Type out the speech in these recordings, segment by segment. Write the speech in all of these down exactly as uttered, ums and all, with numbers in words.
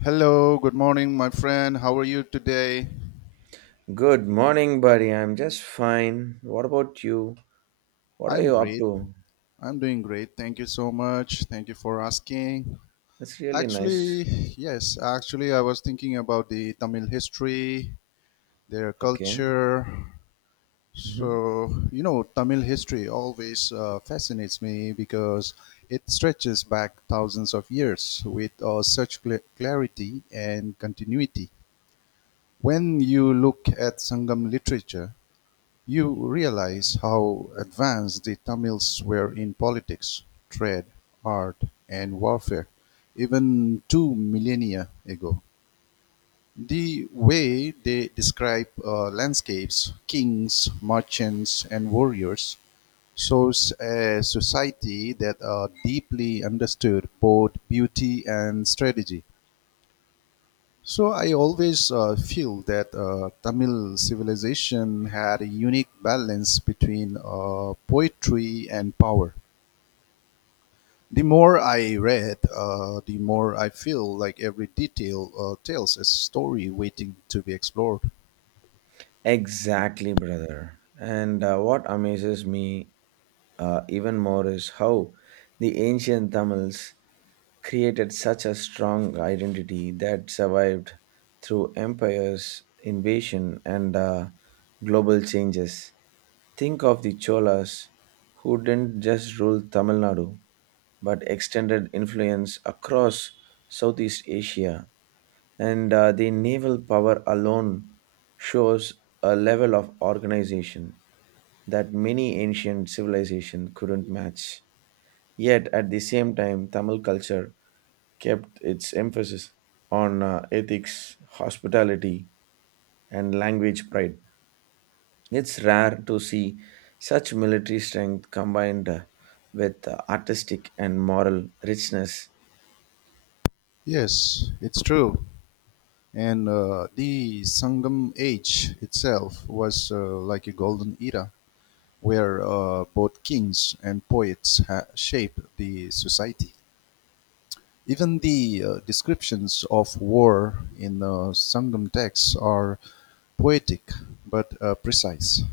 Hello, good morning, my friend. How are you today? Good morning, buddy. I'm just fine. What about you? What are I'm you up great. to? I'm doing great. Thank you so much. Thank you for asking. That's really nice. Actually, yes, actually, I was thinking about the Tamil history, their Okay. culture. Hmm. So, you know, Tamil history always uh, fascinates me because it stretches back thousands of years with uh, such cl- clarity and continuity. When you look at Sangam literature, you realise how advanced the Tamils were in politics, trade, art and warfare even two millennia ago. The way they describe uh, landscapes, kings, merchants and warriors shows a society that uh, deeply understood both beauty and strategy. So I always uh, feel that uh, Tamil civilization had a unique balance between uh, poetry and power. The more I read, uh, the more I feel like every detail uh, tells a story waiting to be explored. Exactly, brother. And uh, what amazes me uh, even more is how the ancient Tamils created such a strong identity that survived through empires, invasion, and uh, global changes. Think of the Cholas who didn't just rule Tamil Nadu, but extended influence across Southeast Asia, and uh, the naval power alone shows a level of organization that many ancient civilizations couldn't match. Yet, at the same time, Tamil culture kept its emphasis on uh, ethics, hospitality, and language pride. It's rare to see such military strength combined uh, with uh, artistic and moral richness. Yes, it's true. And uh, the Sangam age itself was uh, like a golden era where uh, both kings and poets ha- shaped the society. Even the uh, descriptions of war in the Sangam texts are poetic but uh, precise,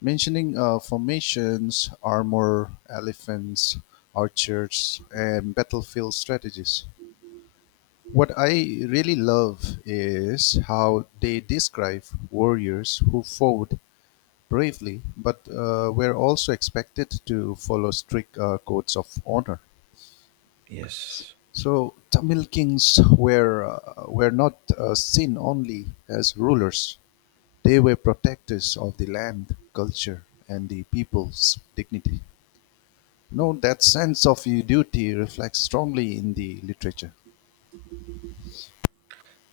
mentioning uh, formations, armor, elephants, archers, and battlefield strategies. What I really love is how they describe warriors who fought bravely but uh, were also expected to follow strict uh, codes of honor. Yes. So Tamil kings were uh, were not uh, seen only as rulers; they were protectors of the land, culture, and the people's dignity. You know that sense of your duty reflects strongly in the literature.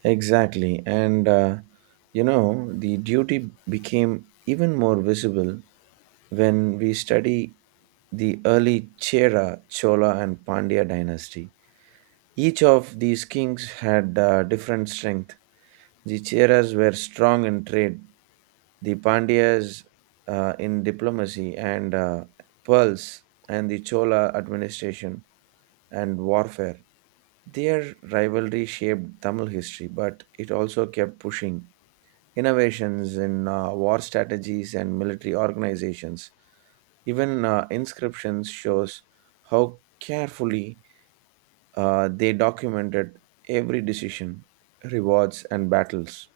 Exactly. And, uh, you know, the duty became even more visible when we study the early Chera, Chola, and Pandya dynasty. Each of these kings had uh, different strength. The Cheras were strong in trade, the Pandyas uh, in diplomacy and uh, pearls, and the Chola administration and warfare. Their rivalry shaped Tamil history, but it also kept pushing innovations in uh, war strategies and military organizations. Even uh, inscriptions shows how carefully uh, they documented every decision, rewards, and battles.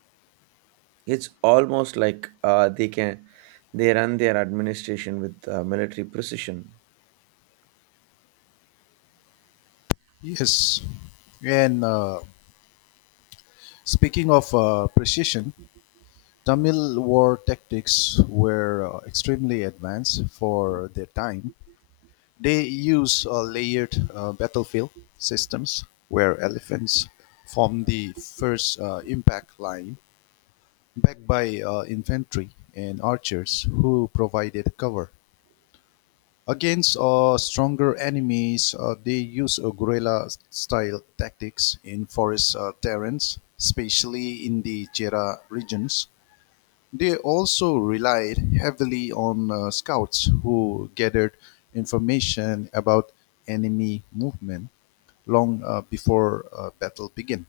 It's almost like uh, they can they run their administration with uh, military precision. Yes, and uh, speaking of uh, precision, Tamil war tactics were uh, extremely advanced for their time. They use a layered uh, battlefield systems where elephants form the first uh, impact line, backed by uh, infantry and archers who provided cover. Against uh, stronger enemies, uh, they use uh, guerrilla style tactics in forest uh, terrains, especially in the Jera regions. They also relied heavily on uh, scouts who gathered information about enemy movement long uh, before uh, battle began.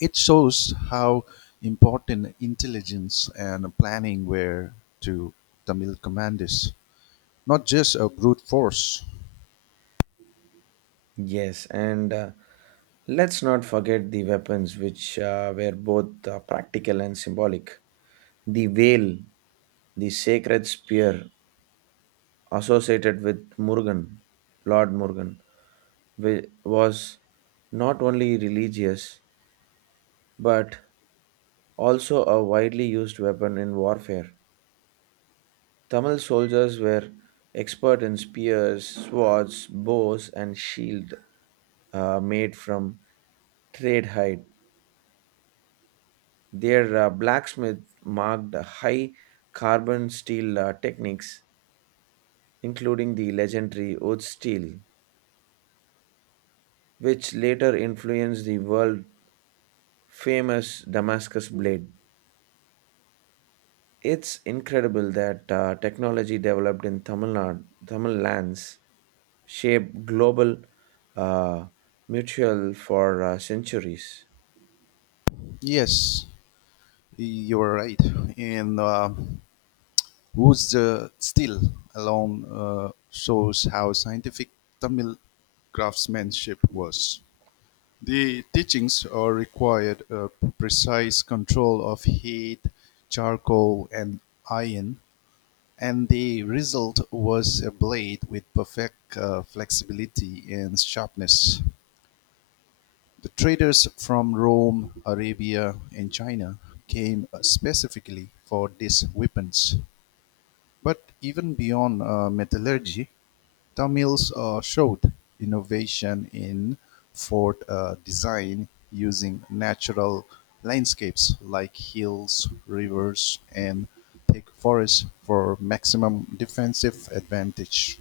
It shows how important intelligence and planning were to Tamil commanders, not just a brute force. Yes, and uh, let's not forget the weapons, which uh, were both uh, practical and symbolic. The veil, the sacred spear, associated with Murugan, Lord Murugan, wa- was not only religious but also a widely used weapon in warfare. Tamil soldiers were expert in spears, swords, bows, and shield uh, made from trade hide. Their uh, blacksmith marked high carbon steel uh, techniques, including the legendary wood steel, which later influenced the world famous Damascus blade. It's incredible that uh, technology developed in Tamil Nadu, Tamil lands shaped global uh, mutual for uh, centuries. Yes, you're right. And uh, who's the still alone uh, shows how scientific Tamil craftsmanship was. The teachings are required a precise control of heat, charcoal and iron, and the result was a blade with perfect uh, flexibility and sharpness. The traders from Rome, Arabia and China came uh, specifically for these weapons. But even beyond uh, metallurgy, Tamils uh, showed innovation in fort uh, design using natural landscapes like hills, rivers, and thick forests for maximum defensive advantage.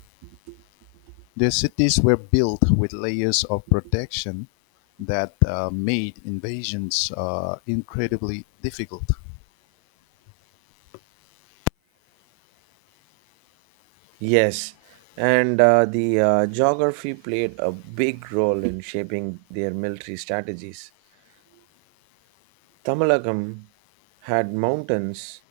Their cities were built with layers of protection that uh, made invasions uh, incredibly difficult. Yes, and uh, the uh, geography played a big role in shaping their military strategies. Tamilakam had mountains,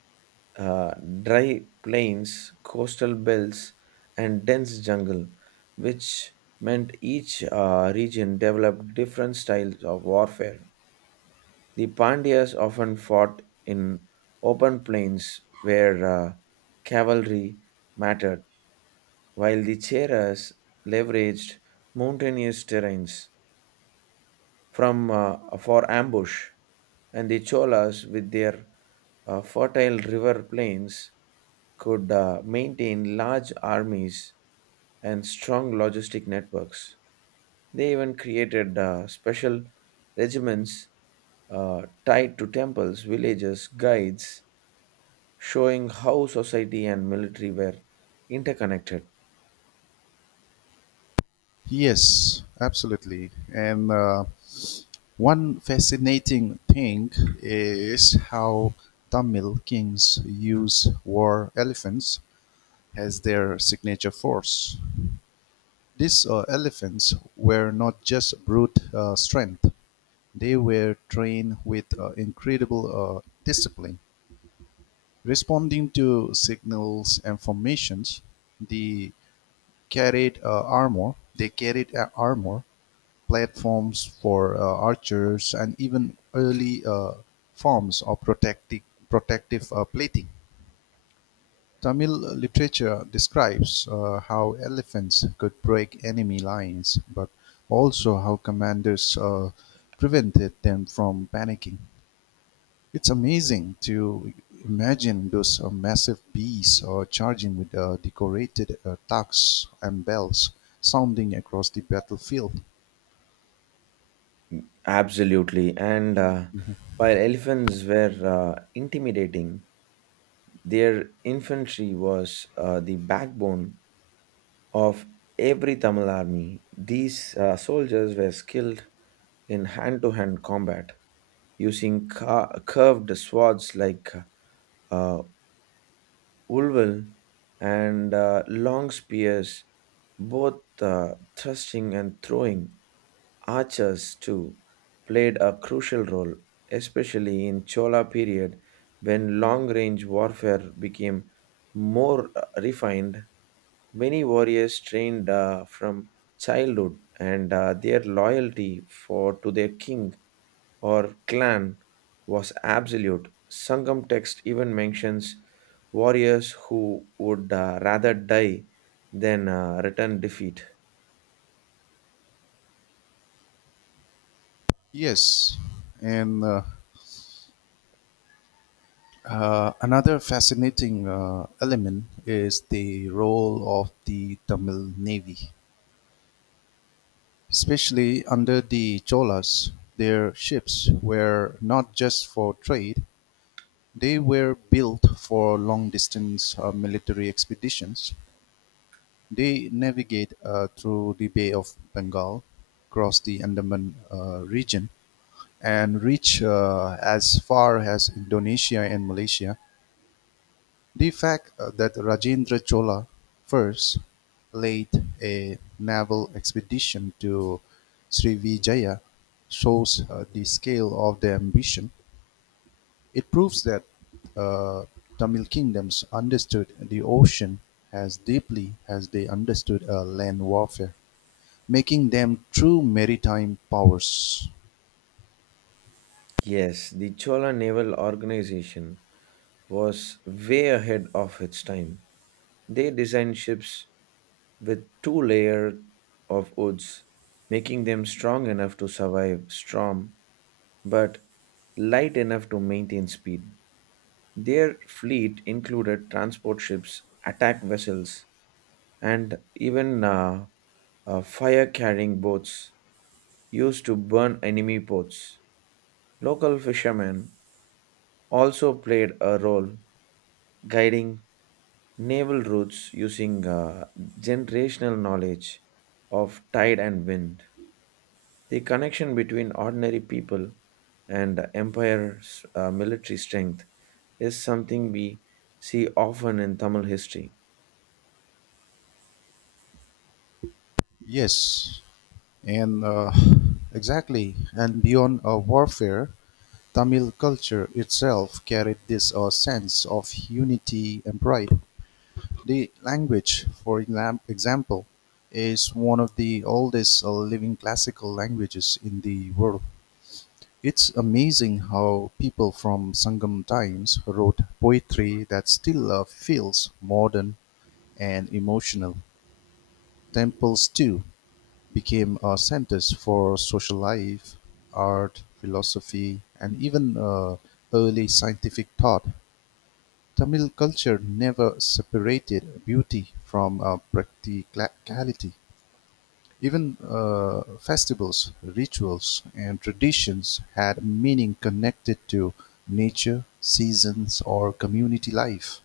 uh, dry plains, coastal belts, and dense jungle, which meant each uh, region developed different styles of warfare. The Pandyas often fought in open plains where uh, cavalry mattered, while the Cheras leveraged mountainous terrains from uh, for ambush, and the Cholas, with their uh, fertile river plains, could uh, maintain large armies and strong logistic networks. They even created uh, special regiments uh, tied to temples, villages, guides, showing how society and military were interconnected. Yes, absolutely. And uh, one fascinating thing is how Tamil kings use war elephants as their signature force. These uh, elephants were not just brute uh, strength, they were trained with uh, incredible uh, discipline. Responding to signals and formations, they carried uh, armor. They carried uh, armor platforms for uh, archers, and even early uh, forms of protective, protective uh, plating. Tamil literature describes uh, how elephants could break enemy lines, but also how commanders uh, prevented them from panicking. It's amazing to imagine those uh, massive bees uh, charging with uh, decorated uh, tucks and bells sounding across the battlefield. Absolutely. And uh, while elephants were uh, intimidating, their infantry was uh, the backbone of every Tamil army. These uh, soldiers were skilled in hand to hand combat, using ca- curved swords like uh, ulval and uh, long spears, both uh, thrusting and throwing. Archers, too, played a crucial role, especially in Chola period when long range warfare became more uh, refined. Many warriors trained uh, from childhood, and uh, their loyalty for to their king or clan was absolute. Sangam text even mentions warriors who would uh, rather die than uh, return defeat. Yes, and uh, Uh, another fascinating uh, element is the role of the Tamil Navy. Especially under the Cholas, their ships were not just for trade, they were built for long distance uh, military expeditions. They navigate uh, through the Bay of Bengal, cross the Andaman uh, region, and reach uh, as far as Indonesia and Malaysia. The fact uh, that Rajendra Chola first led a naval expedition to Srivijaya shows uh, the scale of their ambition. It proves that uh, Tamil kingdoms understood the ocean as deeply as they understood uh, land warfare, making them true maritime powers. Yes, the Chola naval organization was way ahead of its time. They designed ships with two layers of woods, making them strong enough to survive storm but light enough to maintain speed. Their fleet included transport ships, attack vessels, and even uh, uh, fire carrying boats used to burn enemy ports. Local fishermen also played a role guiding naval routes using uh, generational knowledge of tide and wind. The connection between ordinary people and the empire's uh, military strength is something we see often in Tamil history. Yes, and uh, exactly, and beyond uh, warfare, Tamil culture itself carried this a sense of unity and pride. The language, for exam- example, is one of the oldest uh, living classical languages in the world. It's amazing how people from Sangam times wrote poetry that still uh, feels modern and emotional. Temples, too, became uh, centers for social life, art, philosophy, and even uh, early scientific thought. Tamil culture never separated beauty from uh, practicality; even uh, festivals, rituals, and traditions had meaning connected to nature, seasons, or community life.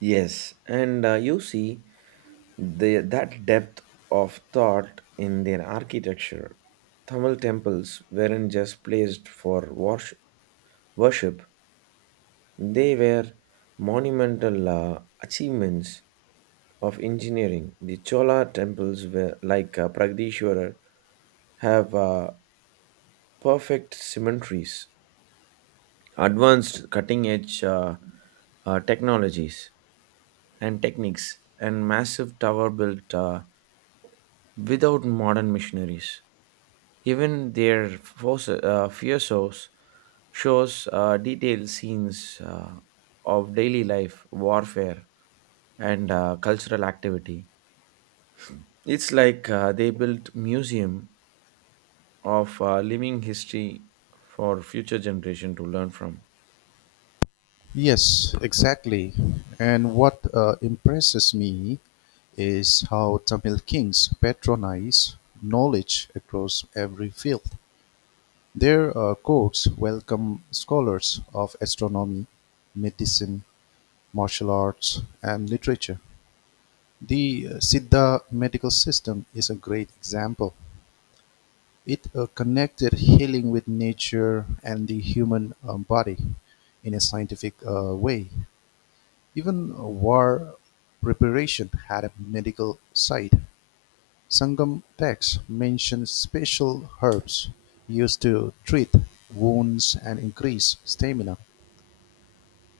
Yes, and uh, you see the, that depth of thought in their architecture. Tamil temples weren't just placed for wors- worship, they were monumental uh, achievements of engineering. The Chola temples were like uh, Pragdishwarar have uh, perfect symmetries, advanced cutting edge uh, uh, technologies and techniques, and massive tower built uh, without modern machineries. Even their force, uh, fierceos shows uh, detailed scenes uh, of daily life, warfare, and uh, cultural activity. It's like uh, they built museum of uh, living history for future generation to learn from. Yes, exactly. And what uh, impresses me is how Tamil kings patronize knowledge across every field. Their uh, courts welcome scholars of astronomy, medicine, martial arts and literature. The uh, Siddha medical system is a great example. It uh, connected healing with nature and the human um, body in a scientific uh, way. Even uh, war preparation had a medical side. Sangam texts mention special herbs used to treat wounds and increase stamina.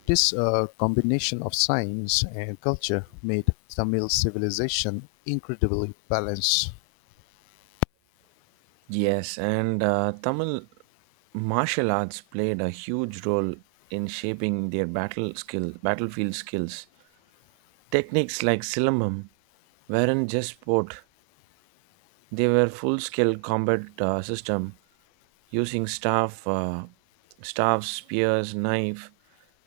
This uh, combination of science and culture made Tamil civilization incredibly balanced. Yes, and uh, Tamil martial arts played a huge role in shaping their battle skill, battlefield skills. Techniques like silambam weren't just sport; they were full-scale combat uh, system using staff, uh, staffs, spears, knife,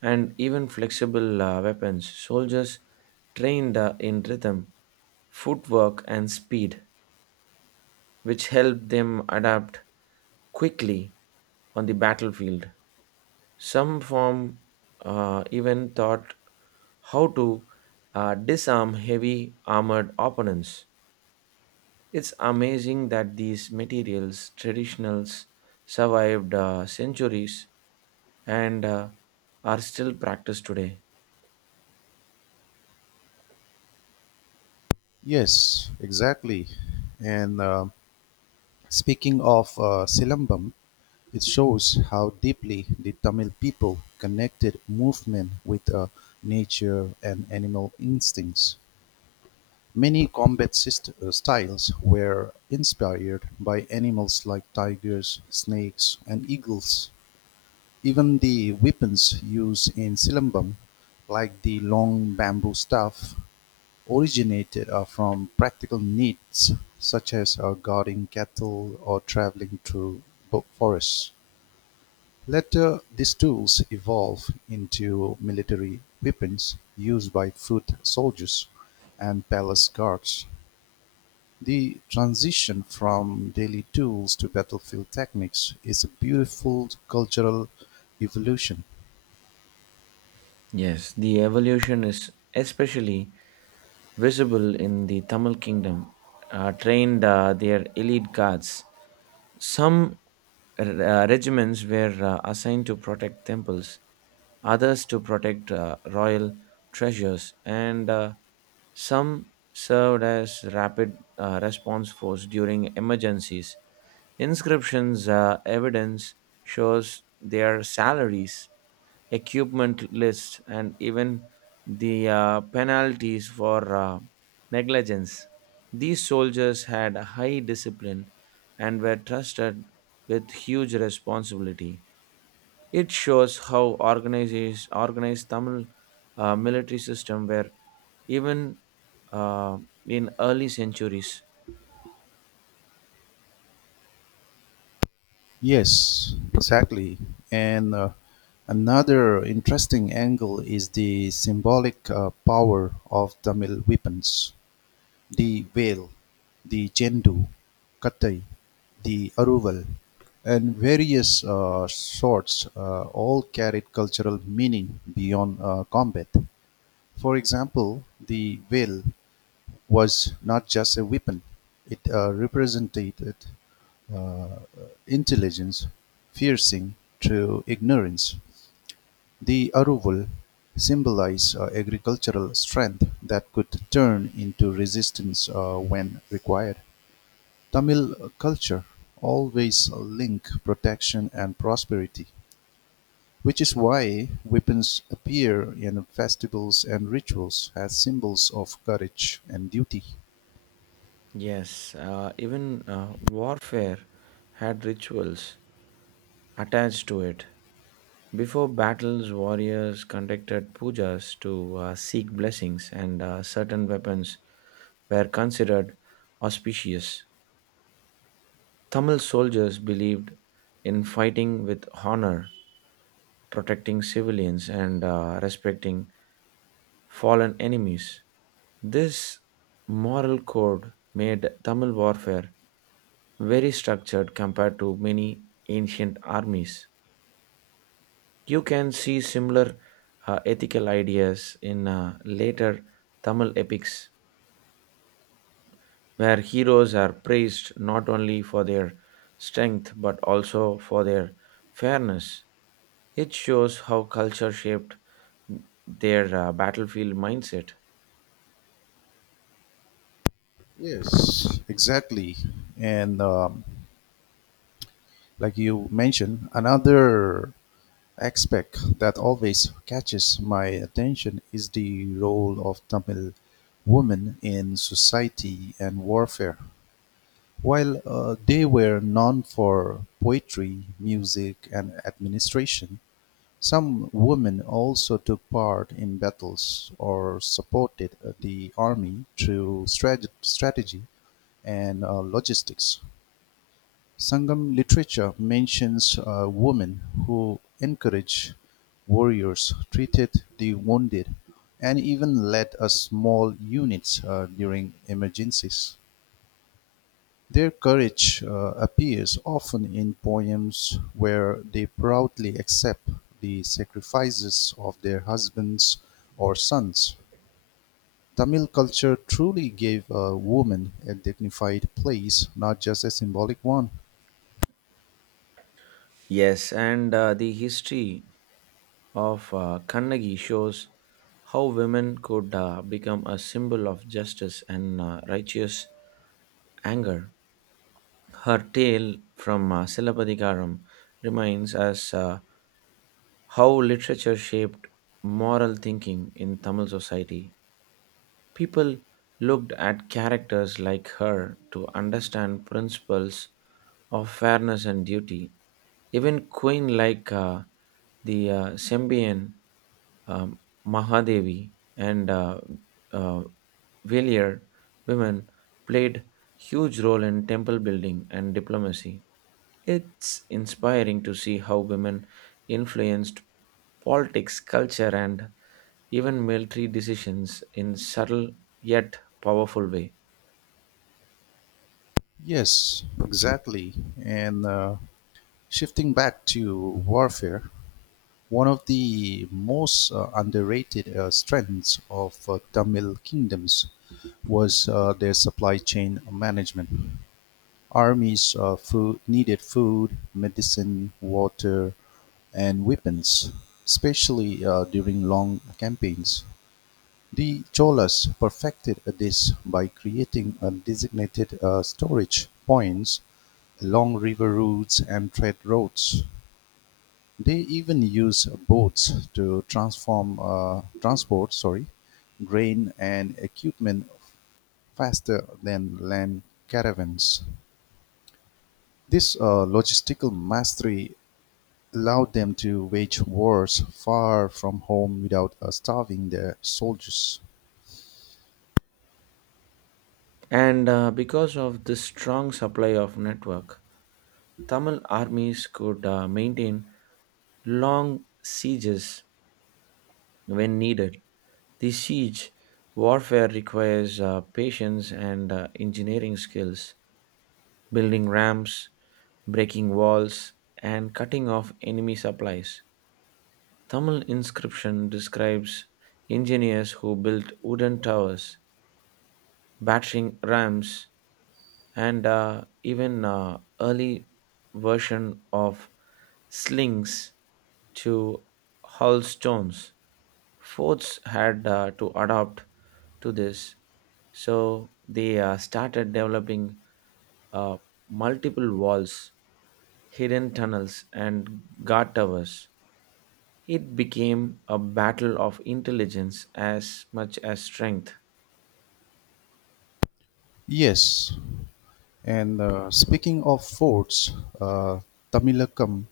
and even flexible uh, weapons. Soldiers trained uh, in rhythm, footwork, and speed which help them adapt quickly on the battlefield. Some form uh, even thought how to uh, disarm heavy armored opponents. It's amazing that these materials, traditionals, survived uh, centuries and uh, are still practiced today. Yes, exactly. And uh, speaking of uh, Silambam, it shows how deeply the Tamil people connected movement with uh, nature and animal instincts. Many combat syst- uh, styles were inspired by animals like tigers, snakes, and eagles. Even the weapons used in Silambam, like the long bamboo staff, originated uh, from practical needs such as uh, guarding cattle or traveling through forests. Later, these tools evolved into military weapons used by foot soldiers and palace guards. The transition from daily tools to battlefield techniques is a beautiful cultural evolution. Yes, the evolution is especially visible in the Tamil kingdom, uh, trained uh, their elite guards. Some uh, regiments were uh, assigned to protect temples, others to protect uh, royal treasures, and uh, some served as rapid uh, response force during emergencies. Inscriptions uh, evidence shows their salaries equipment list, and even the uh, penalties for uh, negligence. These soldiers had high discipline and were trusted with huge responsibility. It shows how organized organized Tamil uh, military system were even uh, in early centuries. Yes, exactly. And uh, another interesting angle is the symbolic uh, power of Tamil weapons the whale, the jendu, kattai, the aruval, and various uh, swords uh, all carried cultural meaning beyond uh, combat. For example, the whale was not just a weapon; it uh, represented uh, intelligence piercing through ignorance. The aruvul symbolized uh, agricultural strength that could turn into resistance uh, when required. Tamil culture always linked protection and prosperity, which is why weapons appear in festivals and rituals as symbols of courage and duty. Yes, uh, even uh, warfare had rituals attached to it. Before battles, warriors conducted pujas to uh, seek blessings, and uh, certain weapons were considered auspicious. Tamil soldiers believed in fighting with honor, protecting civilians, and uh, respecting fallen enemies. This moral code made Tamil warfare very structured compared to many ancient armies. You can see similar uh, ethical ideas in uh, later Tamil epics, where heroes are praised not only for their strength but also for their fairness. It shows how culture shaped their uh, battlefield mindset. Yes, exactly. And um, like you mentioned, another aspect that always catches my attention is the role of Tamil women in society and warfare. While uh, they were known for poetry, music, and administration, some women also took part in battles or supported uh, the army through strate- strategy and uh, logistics. Sangam literature mentions uh, women who encouraged warriors, treated the wounded, and even led a small units uh, during emergencies. Their courage uh, appears often in poems where they proudly accept the sacrifices of their husbands or sons. Tamil culture truly gave uh, women a dignified place, not just a symbolic one. Yes, and uh, the history of uh, Kannagi shows how women could uh, become a symbol of justice and uh, righteous anger. Her tale from uh, Silabadikaram reminds us uh, how literature shaped moral thinking in Tamil society. People looked at characters like her to understand principles of fairness and duty. Even queen like uh, the uh, Sembian um, Mahadevi and uh, uh, Valier women played huge role in temple building and diplomacy. It's inspiring to see how women influenced politics, culture, and even military decisions in subtle yet powerful way. Yes, exactly. And uh, shifting back to warfare, one of the most uh, underrated uh, strengths of uh, Tamil kingdoms was uh, their supply chain management. Armies uh, food, needed food, medicine, water, and weapons, especially uh, during long campaigns. The Cholas perfected this by creating a designated uh, storage points along river routes and trade routes, they even use boats to transform uh, transport Sorry, grain and equipment faster than land caravans. This uh, logistical mastery allowed them to wage wars far from home without uh, starving their soldiers. And uh, because of this strong supply of network, Tamil armies could uh, maintain long sieges when needed. The siege warfare requires uh, patience and uh, engineering skills, building ramps, breaking walls, and cutting off enemy supplies. Tamil inscription describes engineers who built wooden towers, battering rams, and uh, even uh, early version of slings to haul stones. Forts had uh, to adapt to this, so they uh, started developing uh, multiple walls, hidden tunnels, and guard towers. It became a battle of intelligence as much as strength. Yes, and uh, speaking of forts, uh, Tamilakam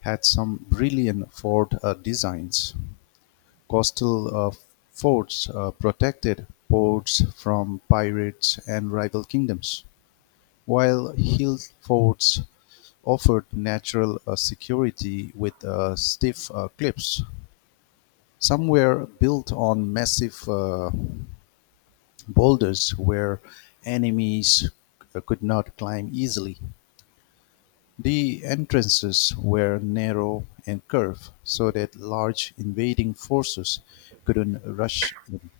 had some brilliant fort uh, designs. Coastal uh, forts uh, protected ports from pirates and rival kingdoms, while hill forts offered natural uh, security with steep cliffs. Some were built on massive uh, boulders where enemies uh, could not climb easily. The entrances were narrow and curved so that large invading forces couldn't rush in.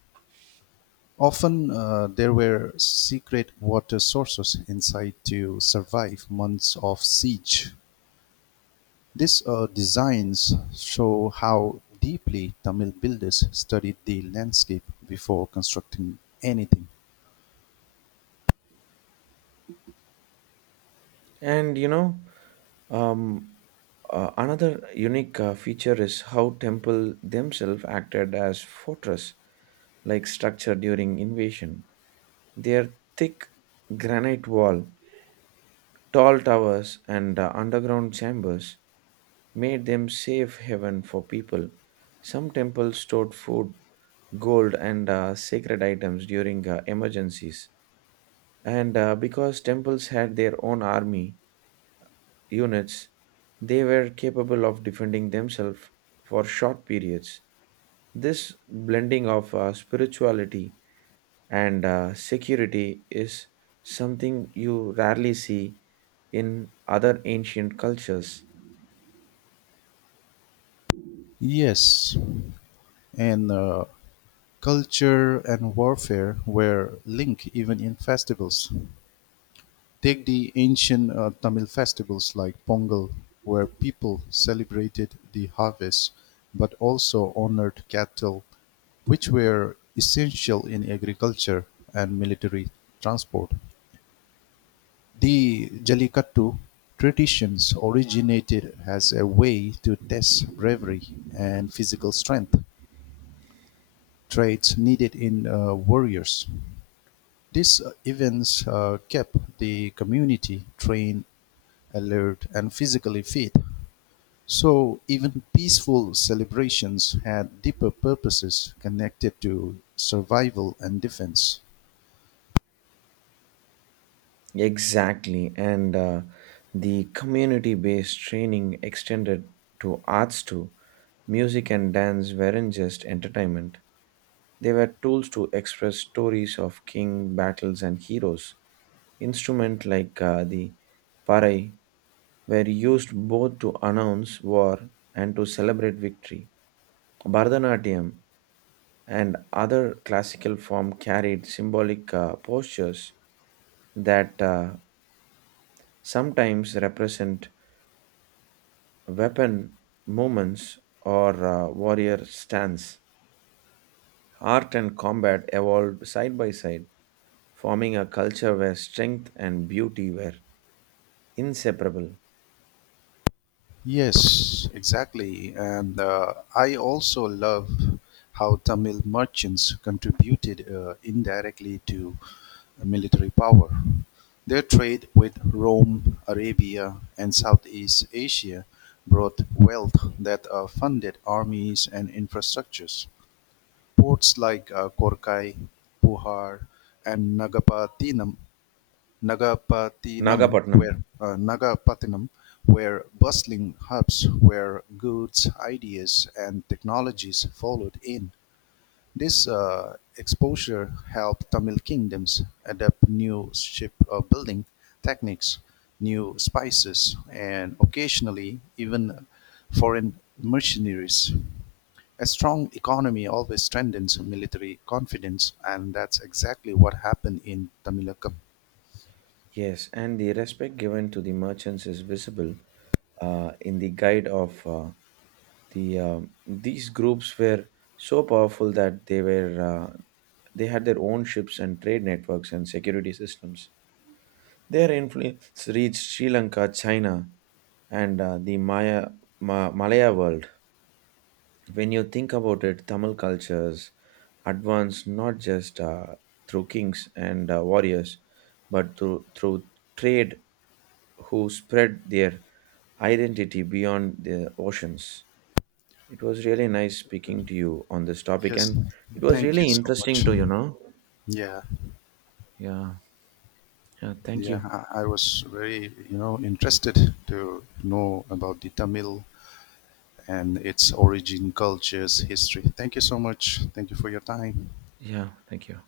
Often uh, there were secret water sources inside to survive months of siege. These uh, designs show how deeply Tamil builders studied the landscape before constructing anything. And you know, um, uh, another unique uh, feature is how temple themselves acted as fortress like structure during invasion. Their thick granite wall, tall towers, and uh, underground chambers made them safe haven for people. Some temples stored food, gold, and uh, sacred items during uh, emergencies. And uh, because temples had their own army units, they were capable of defending themselves for short periods. This blending of uh, spirituality and uh, security is something you rarely see in other ancient cultures. Yes, and uh, culture and warfare were linked even in festivals. Take the ancient uh, Tamil festivals like Pongal, where people celebrated the harvest but also honored cattle, which were essential in agriculture and military transport. The Jallikattu traditions originated as a way to test bravery and physical strength, traits needed in uh, warriors. These uh, events uh, kept the community trained alert, and physically fit. So even peaceful celebrations had deeper purposes connected to survival and defense. Exactly, and uh, the community based training extended to arts too. Music and dance weren't just entertainment. They were tools to express stories of king, battles, and heroes. Instruments like uh, the parai were used both to announce war and to celebrate victory. Bharatanatyam and other classical form carried symbolic uh, postures that uh, sometimes represent weapon movements or uh, warrior stance. Art and combat evolved side by side, forming a culture where strength and beauty were inseparable. Yes, exactly. And uh, I also love how Tamil merchants contributed uh, indirectly to military power. Their trade with Rome, Arabia, and Southeast Asia brought wealth that uh, funded armies and infrastructures. Ports like uh, Korkai, Puhar, and Nagapattinam, Nagapattinam Nagapatnam. were uh, Nagapattinam were bustling hubs where goods, ideas, and technologies followed in. This uh, exposure helped Tamil kingdoms adapt new ship-building techniques, new spices, and occasionally even foreign mercenaries. A strong economy always strengthens military confidence, and that's exactly what happened in Tamilakam. Yes, and the respect given to the merchants is visible uh, in the guide of uh, the. Uh, these groups were so powerful that they were uh, they had their own ships and trade networks and security systems. Their influence reached Sri Lanka, China, and uh, the Maya Ma- Malaya world. When you think about it, Tamil cultures advanced not just uh, through kings and uh, warriors, but through through trade who spread their identity beyond the oceans. It was really nice speaking to you on this topic, Yes, and it was thank you really so interesting much. to you know. Yeah, Yeah, yeah. Thank yeah, you. I, I was very, you know, interested to know about the Tamil and its origin, cultures, history. Thank you so much. Thank you for your time. Yeah, thank you.